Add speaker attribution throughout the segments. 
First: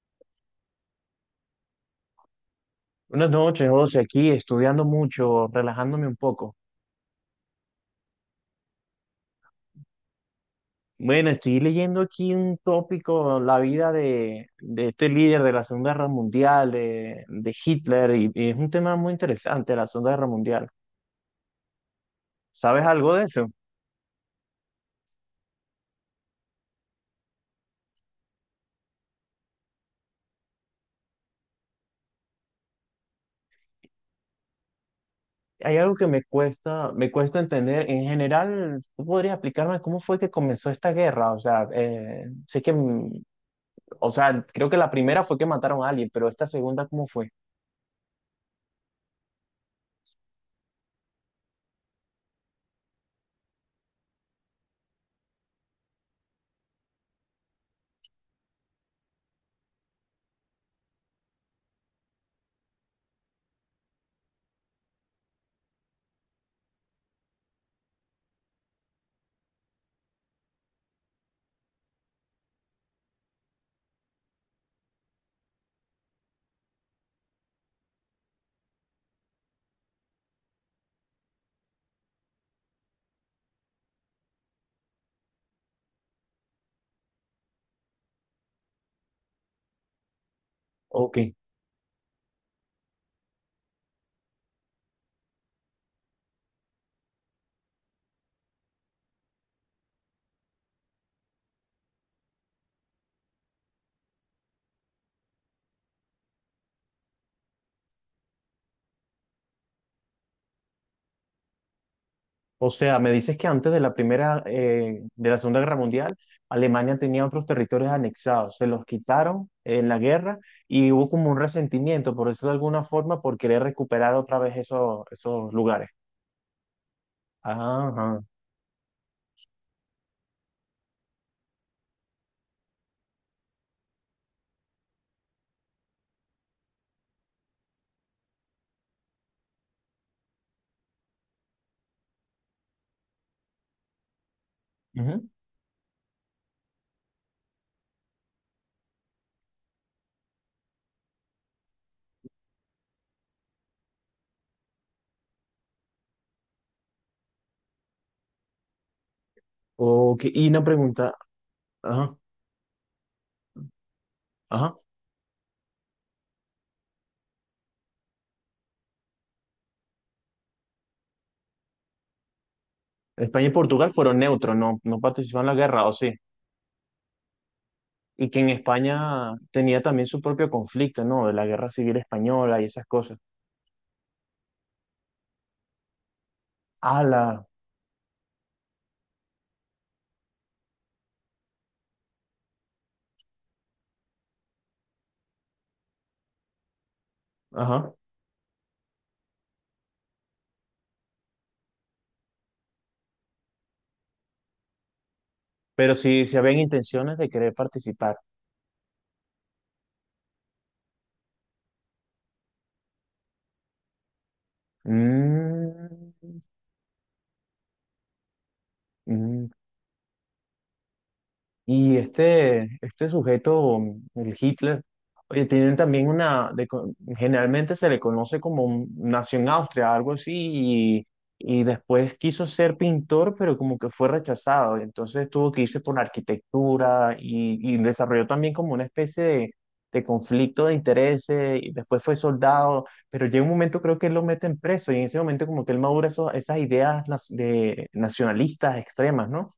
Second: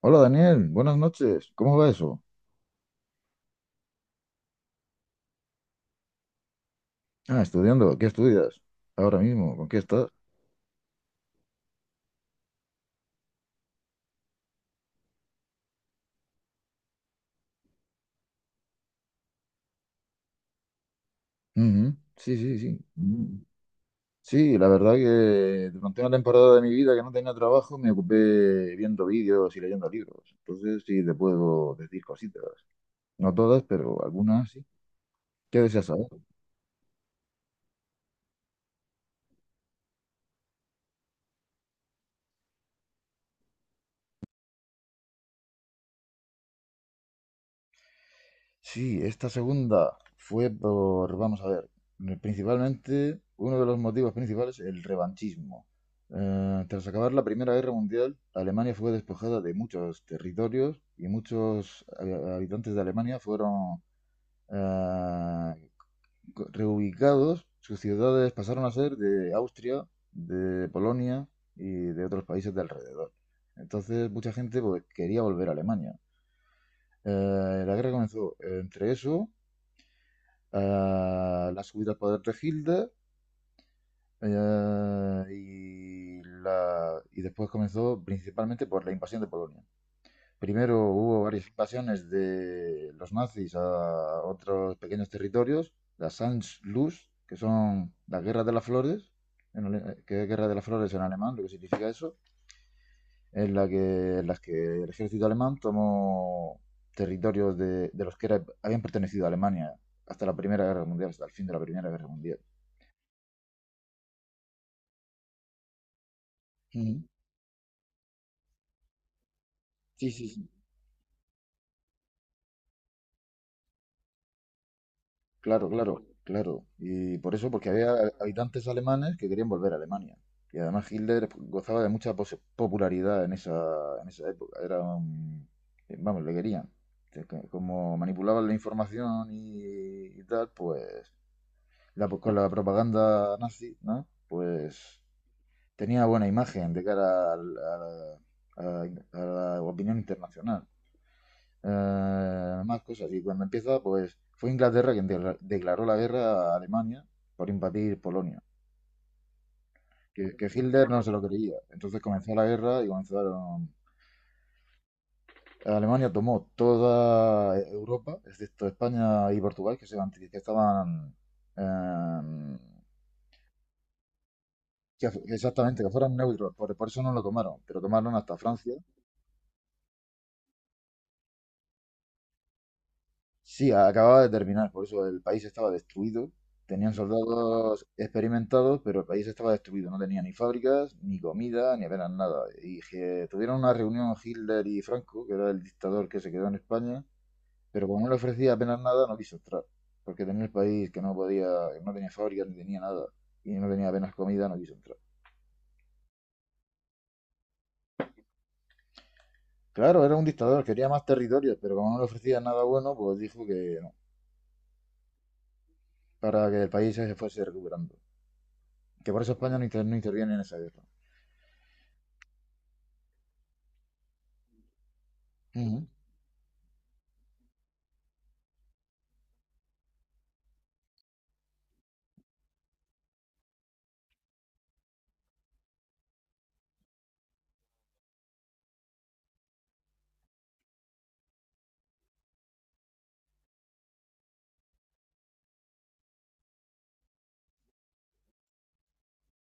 Speaker 1: Hola Daniel, buenas noches. ¿Cómo va eso?
Speaker 2: Buenas noches, José, aquí estudiando mucho, relajándome un poco.
Speaker 1: Ah, estudiando. ¿Qué estudias? Ahora mismo, ¿con qué estás?
Speaker 2: Bueno, estoy leyendo aquí un tópico, la vida de este líder de la Segunda Guerra Mundial, de Hitler, y es un tema muy interesante, la Segunda Guerra Mundial.
Speaker 1: Ujú. Sí, sí, sí.
Speaker 2: ¿Sabes algo de
Speaker 1: Mm.
Speaker 2: eso?
Speaker 1: Sí, la verdad que durante una temporada de mi vida que no tenía trabajo me ocupé viendo vídeos y leyendo libros. Entonces sí te puedo decir cositas. No todas, pero algunas sí. ¿Qué
Speaker 2: Hay
Speaker 1: deseas
Speaker 2: algo que
Speaker 1: saber?
Speaker 2: me cuesta entender. En general, ¿tú podrías explicarme cómo fue que comenzó esta guerra? O sea, sé que, o sea, creo que la primera fue que mataron a alguien, pero esta segunda, ¿cómo fue?
Speaker 1: Sí, esta segunda fue por, vamos a ver, principalmente, uno de los motivos principales, el revanchismo. Tras acabar la Primera Guerra Mundial, Alemania fue despojada de muchos territorios y muchos habitantes de Alemania fueron eh, reubicados. Sus ciudades pasaron a ser de Austria, de Polonia y de otros países de alrededor. Entonces, mucha gente pues, quería volver a Alemania. La guerra comenzó entre eso, la subida al poder de Hilde, y después comenzó principalmente por la invasión de Polonia. Primero
Speaker 2: Ok.
Speaker 1: hubo varias invasiones de los nazis a otros pequeños territorios, la Sanz-Luz, que son la Guerra de las Flores, que es Guerra de las Flores en alemán, lo que significa eso, en las que el ejército alemán tomó territorios de los habían pertenecido a Alemania hasta la Primera Guerra Mundial, hasta el fin de la Primera Guerra Mundial.
Speaker 2: O sea, me dices que antes de la primera, de la Segunda Guerra Mundial, Alemania
Speaker 1: Mm.
Speaker 2: tenía otros territorios anexados, se los quitaron en la
Speaker 1: Sí, sí,
Speaker 2: guerra
Speaker 1: sí.
Speaker 2: y hubo como un resentimiento, por eso de alguna forma, por querer recuperar otra vez esos, esos
Speaker 1: Claro,
Speaker 2: lugares.
Speaker 1: claro, claro. Y por eso, porque había
Speaker 2: Ajá,
Speaker 1: habitantes alemanes que querían volver a Alemania. Y además Hitler gozaba de mucha popularidad en esa época. Vamos, le querían. Como manipulaban la información y tal, pues la, con la propaganda nazi, ¿no? Pues
Speaker 2: ujú.
Speaker 1: tenía buena imagen a la a- a la opinión internacional. Más cosas. Y cuando empieza, pues fue Inglaterra quien declaró la guerra a Alemania por invadir Polonia,
Speaker 2: Ok,
Speaker 1: que
Speaker 2: y una
Speaker 1: Hitler no se
Speaker 2: pregunta,
Speaker 1: lo creía. Entonces
Speaker 2: ajá,
Speaker 1: comenzó la guerra y comenzaron.
Speaker 2: ajá.
Speaker 1: Alemania tomó toda Europa, excepto España y Portugal, que estaban. eh,
Speaker 2: ¿España y Portugal fueron neutros, no, no
Speaker 1: que-
Speaker 2: participaron en la
Speaker 1: Exactamente,
Speaker 2: guerra,
Speaker 1: que
Speaker 2: o sí?
Speaker 1: fueran neutros, por eso no lo tomaron, pero tomaron
Speaker 2: Y
Speaker 1: hasta
Speaker 2: que en
Speaker 1: Francia.
Speaker 2: España tenía también su propio conflicto, ¿no? De la guerra civil española y esas cosas.
Speaker 1: Sí, acababa de terminar, por eso el país estaba destruido. Tenían
Speaker 2: Ala,
Speaker 1: soldados experimentados, pero el país estaba destruido. No tenía ni fábricas, ni comida, ni apenas nada. Y que tuvieron una reunión Hitler y Franco, que era el dictador que se quedó en España, pero
Speaker 2: ajá.
Speaker 1: como no le ofrecía apenas nada, no quiso entrar. Porque tenía el país que no podía, que no tenía fábricas, ni tenía nada, y no tenía apenas comida, no quiso entrar.
Speaker 2: Pero si, si habían intenciones de querer participar.
Speaker 1: Claro, era un dictador, quería más territorios, pero como no le ofrecía nada bueno, pues dijo que no,
Speaker 2: Mm,
Speaker 1: para que el país se fuese recuperando. Que por eso
Speaker 2: mm.
Speaker 1: España no interviene en esa guerra.
Speaker 2: Y este sujeto, el Hitler, oye, tienen
Speaker 1: Ujú.
Speaker 2: también una, de co- generalmente se le conoce como un- nació en Austria, algo así, y después quiso ser pintor, pero como que fue rechazado, y entonces tuvo que irse por la arquitectura y desarrolló también como una especie de conflicto de intereses, y después fue soldado, pero llega un momento creo que él lo meten preso, y en ese momento como que él madura eso- esas ideas las- de nacionalistas extremas, ¿no?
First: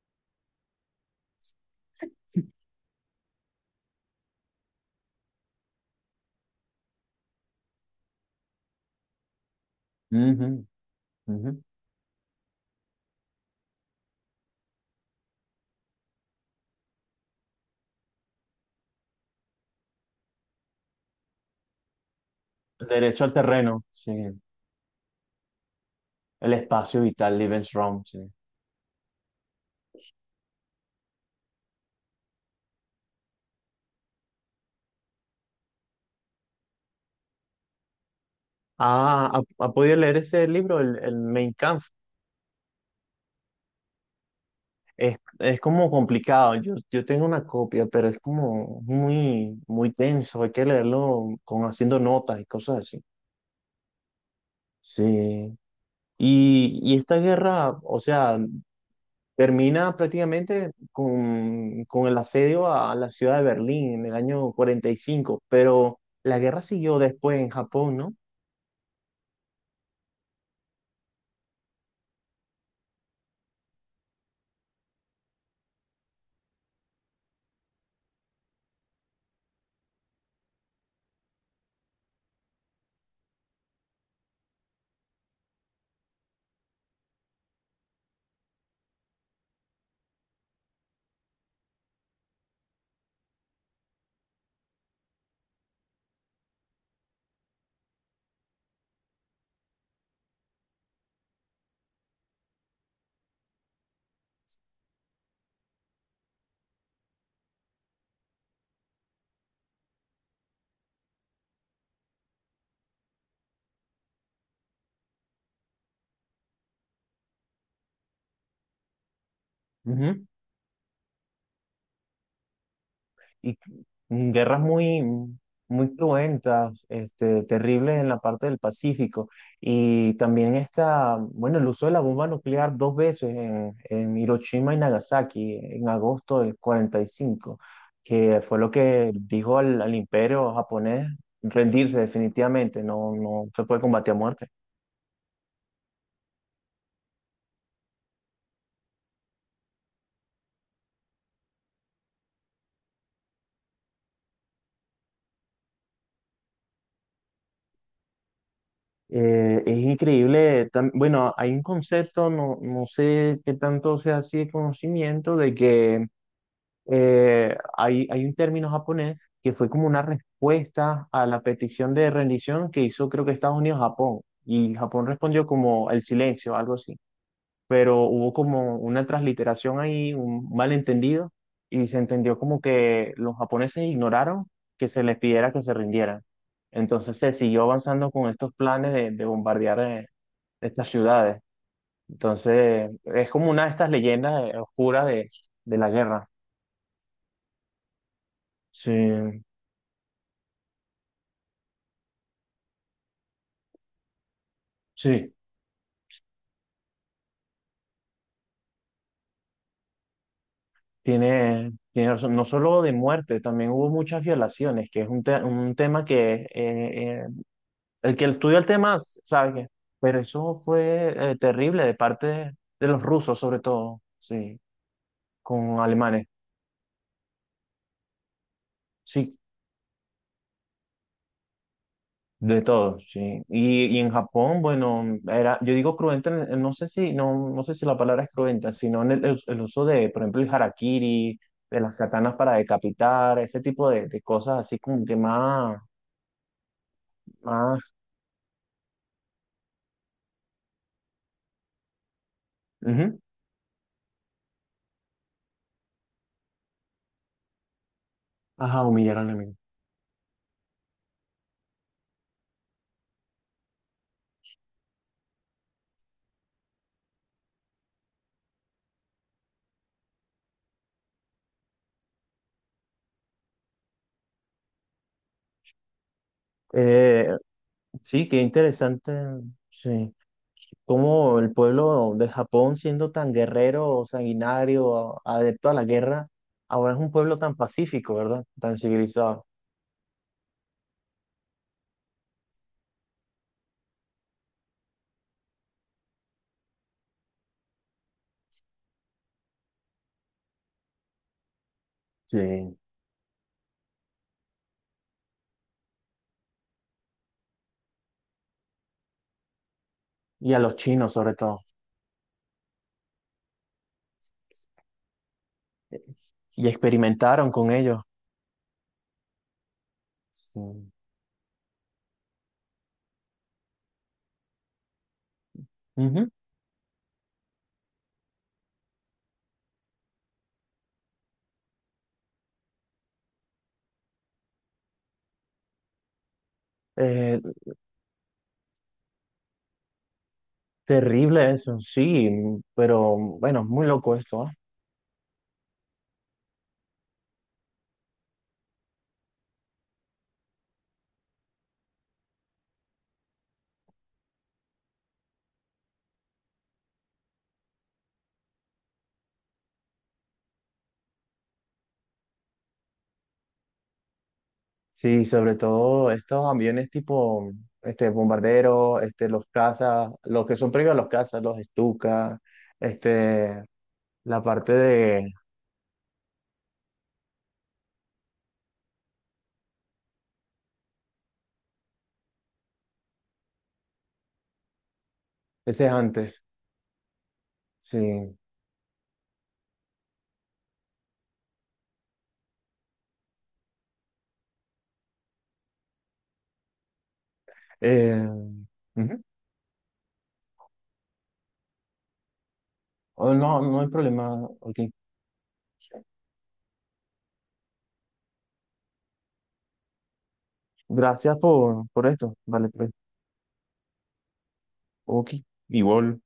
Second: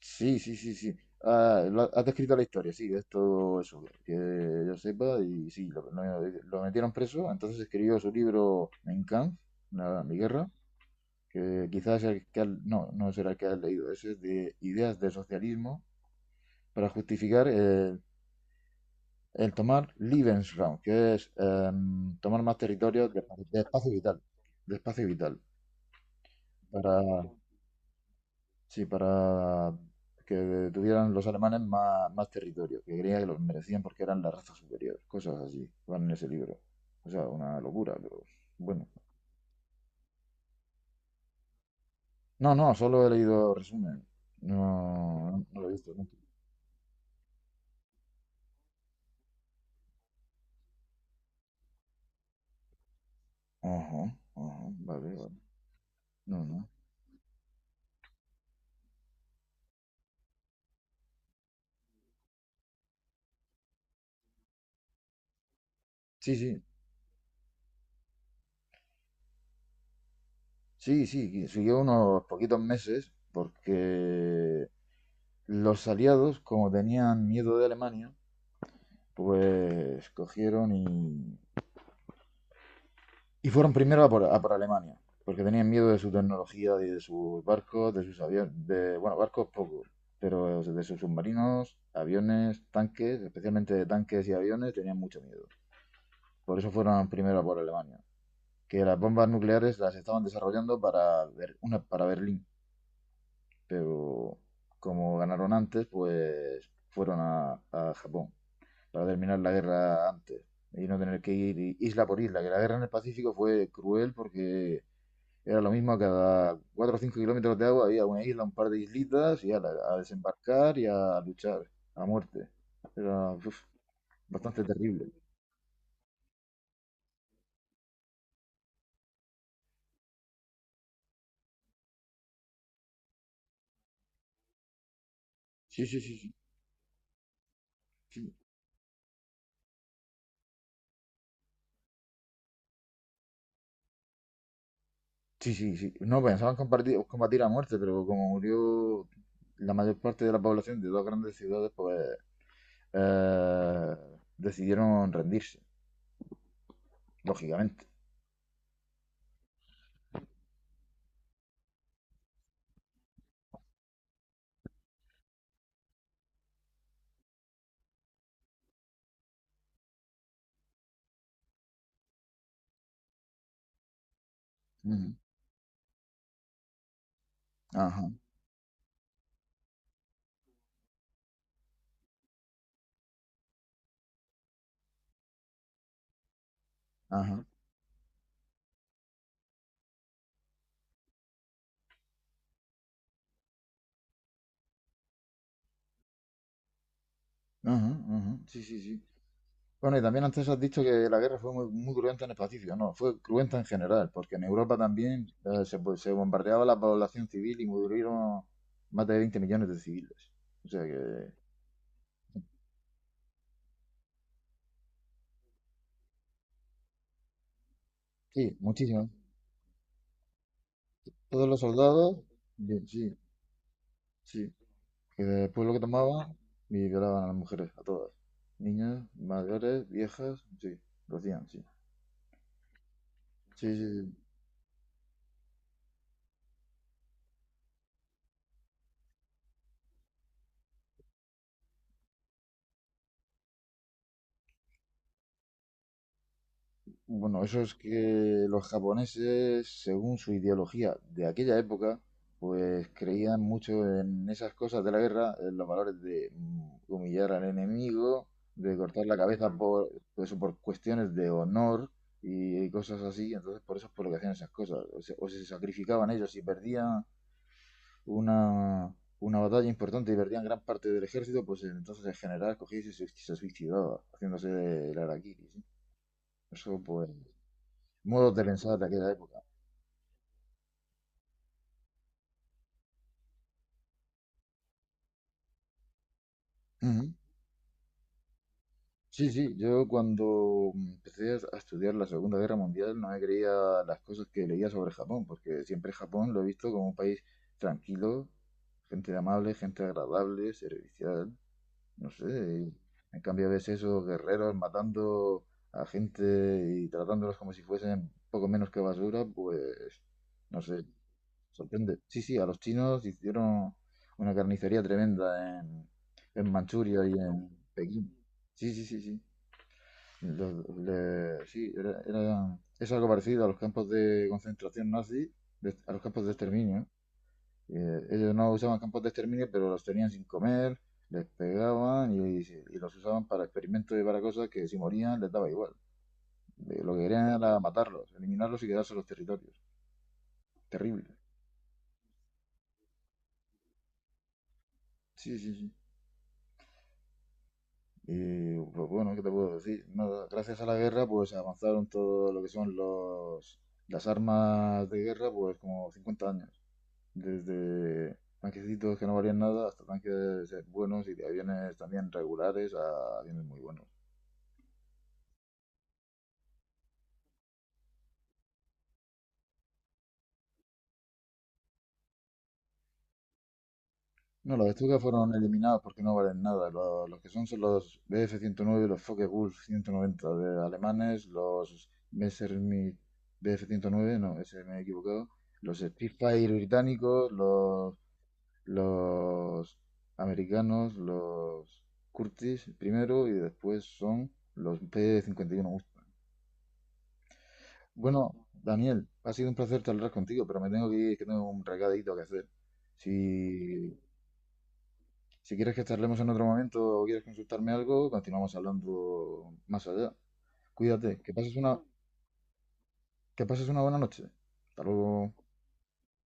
Speaker 1: Sí, sí, sí, sí. Ah, has descrito la historia, sí, es todo eso, que yo sepa, y sí, lo metieron preso, entonces escribió su libro Mein Kampf, la, mi
Speaker 2: Ujú,
Speaker 1: guerra,
Speaker 2: ujú.
Speaker 1: que quizás es el no, no será el que has leído, ese es de ideas de socialismo para justificar el tomar Lebensraum, que es tomar más territorios
Speaker 2: Derecho al
Speaker 1: de
Speaker 2: terreno,
Speaker 1: espacio
Speaker 2: sí.
Speaker 1: vital, de espacio vital.
Speaker 2: El espacio vital, Lebensraum, sí.
Speaker 1: Sí, para que tuvieran los alemanes más, más territorio, que creía que los merecían porque eran la raza superior, cosas así, van en ese libro. O sea, una locura, pero bueno.
Speaker 2: Ah, ¿ha, ha podido leer ese libro, el Mein Kampf?
Speaker 1: No, no, solo he leído resumen. No, no, no
Speaker 2: Es
Speaker 1: lo he
Speaker 2: como
Speaker 1: visto nunca.
Speaker 2: complicado. Yo tengo una copia, pero es como muy, muy tenso. Hay que leerlo con haciendo notas y cosas así.
Speaker 1: Ajá, ajá, vale, vale.
Speaker 2: Sí.
Speaker 1: No, no.
Speaker 2: Y esta guerra, o sea, termina prácticamente con el asedio a la ciudad de Berlín en el año cuarenta y cinco, pero
Speaker 1: Sí,
Speaker 2: la guerra
Speaker 1: sí,
Speaker 2: siguió después en Japón, ¿no?
Speaker 1: sí, sí, que siguió unos poquitos meses porque los aliados, como tenían miedo de Alemania, pues cogieron y fueron primero a por Alemania, porque tenían miedo de su tecnología, de sus barcos, de sus aviones, de, bueno, barcos poco, pero de sus submarinos, aviones, tanques, especialmente de tanques y aviones, tenían mucho miedo. Por eso fueron primero a por Alemania, que las bombas nucleares las estaban desarrollando para, para Berlín, pero como ganaron antes, pues fueron a Japón para terminar la guerra antes y no tener que ir isla por isla, que la guerra en el Pacífico fue cruel porque era lo mismo, cada 4 o 5 kilómetros de agua había una isla, un par de islitas, a
Speaker 2: Ujú.
Speaker 1: desembarcar y a luchar a muerte. Era
Speaker 2: Y
Speaker 1: uf,
Speaker 2: guerras
Speaker 1: bastante
Speaker 2: muy,
Speaker 1: terrible.
Speaker 2: muy cruentas, este, terribles en la parte del Pacífico. Y también está, bueno, el uso de la bomba nuclear dos veces en Hiroshima y Nagasaki
Speaker 1: Sí,
Speaker 2: en
Speaker 1: sí, sí, sí.
Speaker 2: agosto del 45,
Speaker 1: Sí,
Speaker 2: que fue lo que dijo al, al imperio japonés rendirse definitivamente, no, no se puede combatir a muerte.
Speaker 1: sí, sí, sí. No pensaban compartir, combatir a muerte, pero como murió la mayor parte de la población de dos grandes ciudades, pues eh, decidieron rendirse, lógicamente.
Speaker 2: Es increíble, tam- bueno, hay un concepto, no, no sé qué tanto sea así de conocimiento, de que hay, hay un término japonés que fue como una respuesta a la petición de rendición que hizo creo que Estados Unidos a Japón. Y Japón
Speaker 1: Ujú.
Speaker 2: respondió como el silencio, algo así. Pero
Speaker 1: Ajá,
Speaker 2: hubo como una transliteración ahí, un malentendido, y se entendió como que los japoneses ignoraron que se les pidiera que se rindieran. Entonces se
Speaker 1: ajá,
Speaker 2: siguió avanzando con estos planes de bombardear estas ciudades. Entonces es como una de estas leyendas oscuras de la guerra.
Speaker 1: ajá, ajá. Sí, sí,
Speaker 2: Sí,
Speaker 1: sí. Bueno, y también antes has dicho que la guerra fue muy, muy cruenta en el Pacífico. No, fue cruenta en general, porque en Europa también
Speaker 2: sí.
Speaker 1: pues, se bombardeaba la población civil y murieron más de 20 millones de civiles. O sea que,
Speaker 2: Tiene, tiene razón. No solo de muerte, también hubo muchas violaciones, que es un, te- un tema que el que
Speaker 1: sí,
Speaker 2: estudia el tema
Speaker 1: muchísimo.
Speaker 2: sabe que, pero eso fue
Speaker 1: Todos los
Speaker 2: terrible de
Speaker 1: soldados,
Speaker 2: parte
Speaker 1: bien,
Speaker 2: de los
Speaker 1: sí,
Speaker 2: rusos, sobre todo,
Speaker 1: sí.
Speaker 2: sí,
Speaker 1: Que después lo
Speaker 2: con
Speaker 1: que
Speaker 2: alemanes,
Speaker 1: tomaban y violaban a las mujeres, a todas. Niñas,
Speaker 2: sí,
Speaker 1: mayores, viejas, sí, lo hacían, sí.
Speaker 2: de todo, sí.
Speaker 1: Sí,
Speaker 2: Y
Speaker 1: sí,
Speaker 2: en
Speaker 1: sí.
Speaker 2: Japón, bueno, era, yo digo cruenta, en- no sé si, no, no sé si la palabra es cruenta, sino en el uso de, por ejemplo, el harakiri, de las katanas para decapitar, ese tipo de cosas así como que más,
Speaker 1: Bueno, eso es
Speaker 2: más.
Speaker 1: que los japoneses, según su ideología de aquella época, pues
Speaker 2: Ujú.
Speaker 1: creían mucho en esas cosas de la guerra, en los valores de humillar al enemigo, de
Speaker 2: Ajá,
Speaker 1: cortar la
Speaker 2: humillar al
Speaker 1: cabeza.
Speaker 2: enemigo.
Speaker 1: Mm. Por, pues eso por cuestiones de honor y cosas así. Entonces, por eso es por lo que hacían esas cosas. O se sacrificaban ellos y perdían una, una batalla importante y perdían gran parte del ejército, pues entonces el general cogía y se suicidaba, haciéndose el harakiri, ¿sí? Eso pues
Speaker 2: Eh, sí,
Speaker 1: modos
Speaker 2: qué
Speaker 1: de pensar de aquella
Speaker 2: interesante.
Speaker 1: época.
Speaker 2: Sí. Cómo el pueblo de Japón, siendo tan guerrero, sanguinario, a- adepto a la guerra, ahora es un
Speaker 1: Ujú.
Speaker 2: pueblo tan pacífico, ¿verdad? Tan
Speaker 1: Sí,
Speaker 2: civilizado.
Speaker 1: sí, yo cuando empecé a estudiar la Segunda Guerra Mundial no me creía las cosas que leía sobre Japón, porque siempre Japón lo he visto como un país tranquilo, gente amable, gente agradable, servicial, no sé.
Speaker 2: Sí.
Speaker 1: Y en cambio ves esos guerreros matando a gente y tratándolos como si fuesen poco menos que basura, pues
Speaker 2: Y a
Speaker 1: no
Speaker 2: los
Speaker 1: sé.
Speaker 2: chinos, sobre todo.
Speaker 1: Sorprende. Sí, sí, a los chinos hicieron una carnicería tremenda en
Speaker 2: Y
Speaker 1: Manchuria y en
Speaker 2: experimentaron con ellos.
Speaker 1: Pekín. Sí, sí, sí, sí.
Speaker 2: Sí.
Speaker 1: Sí, es algo parecido a los campos de concentración nazi, a los campos
Speaker 2: Ujú.
Speaker 1: de exterminio. Ellos no usaban campos de exterminio, pero los tenían sin comer, les pegaban y los usaban para experimentos y para cosas que si morían les daba igual. Lo que querían
Speaker 2: Eh,
Speaker 1: era matarlos, eliminarlos y quedarse los territorios. Terrible.
Speaker 2: terrible eso, sí, pero bueno, muy loco esto, ¿ah?
Speaker 1: Sí, sí, sí. Y pues bueno, ¿qué te puedo decir? Nada, gracias a la guerra, pues avanzaron todo lo que son los, las armas de guerra, pues como 50 años. Desde tanquecitos que no valían nada hasta tanques buenos y de aviones también regulares a aviones muy buenos.
Speaker 2: Sí, sobre todo estos aviones tipo este bombarderos, este los cazas, los que son previos a los cazas, los Stuka, este la
Speaker 1: No, los
Speaker 2: parte
Speaker 1: Stuka
Speaker 2: de
Speaker 1: fueron eliminados porque no valen nada. Lo- Los, que son son los bf 109, los Focke-Wulf 190 de alemanes, los Messerschmitt bf nueve no, ese me he equivocado, los
Speaker 2: ese es antes.
Speaker 1: Spitfire británicos,
Speaker 2: Sí.
Speaker 1: los americanos, los Curtis primero y después son los P-51 cincuenta y uno Mustang.
Speaker 2: Eh,
Speaker 1: Bueno, Daniel,
Speaker 2: ujú.
Speaker 1: ha sido un placer charlar contigo, pero me tengo que ir, que tengo un recadito que hacer.
Speaker 2: Oh, no, no hay
Speaker 1: Si,
Speaker 2: problema. Ok.
Speaker 1: si quieres que charlemos en otro momento o quieres consultarme algo, continuamos hablando más allá. Cuídate,
Speaker 2: Gracias por esto. Vale, pues.
Speaker 1: que pases una buena noche. Hasta luego.
Speaker 2: Ok. Igual.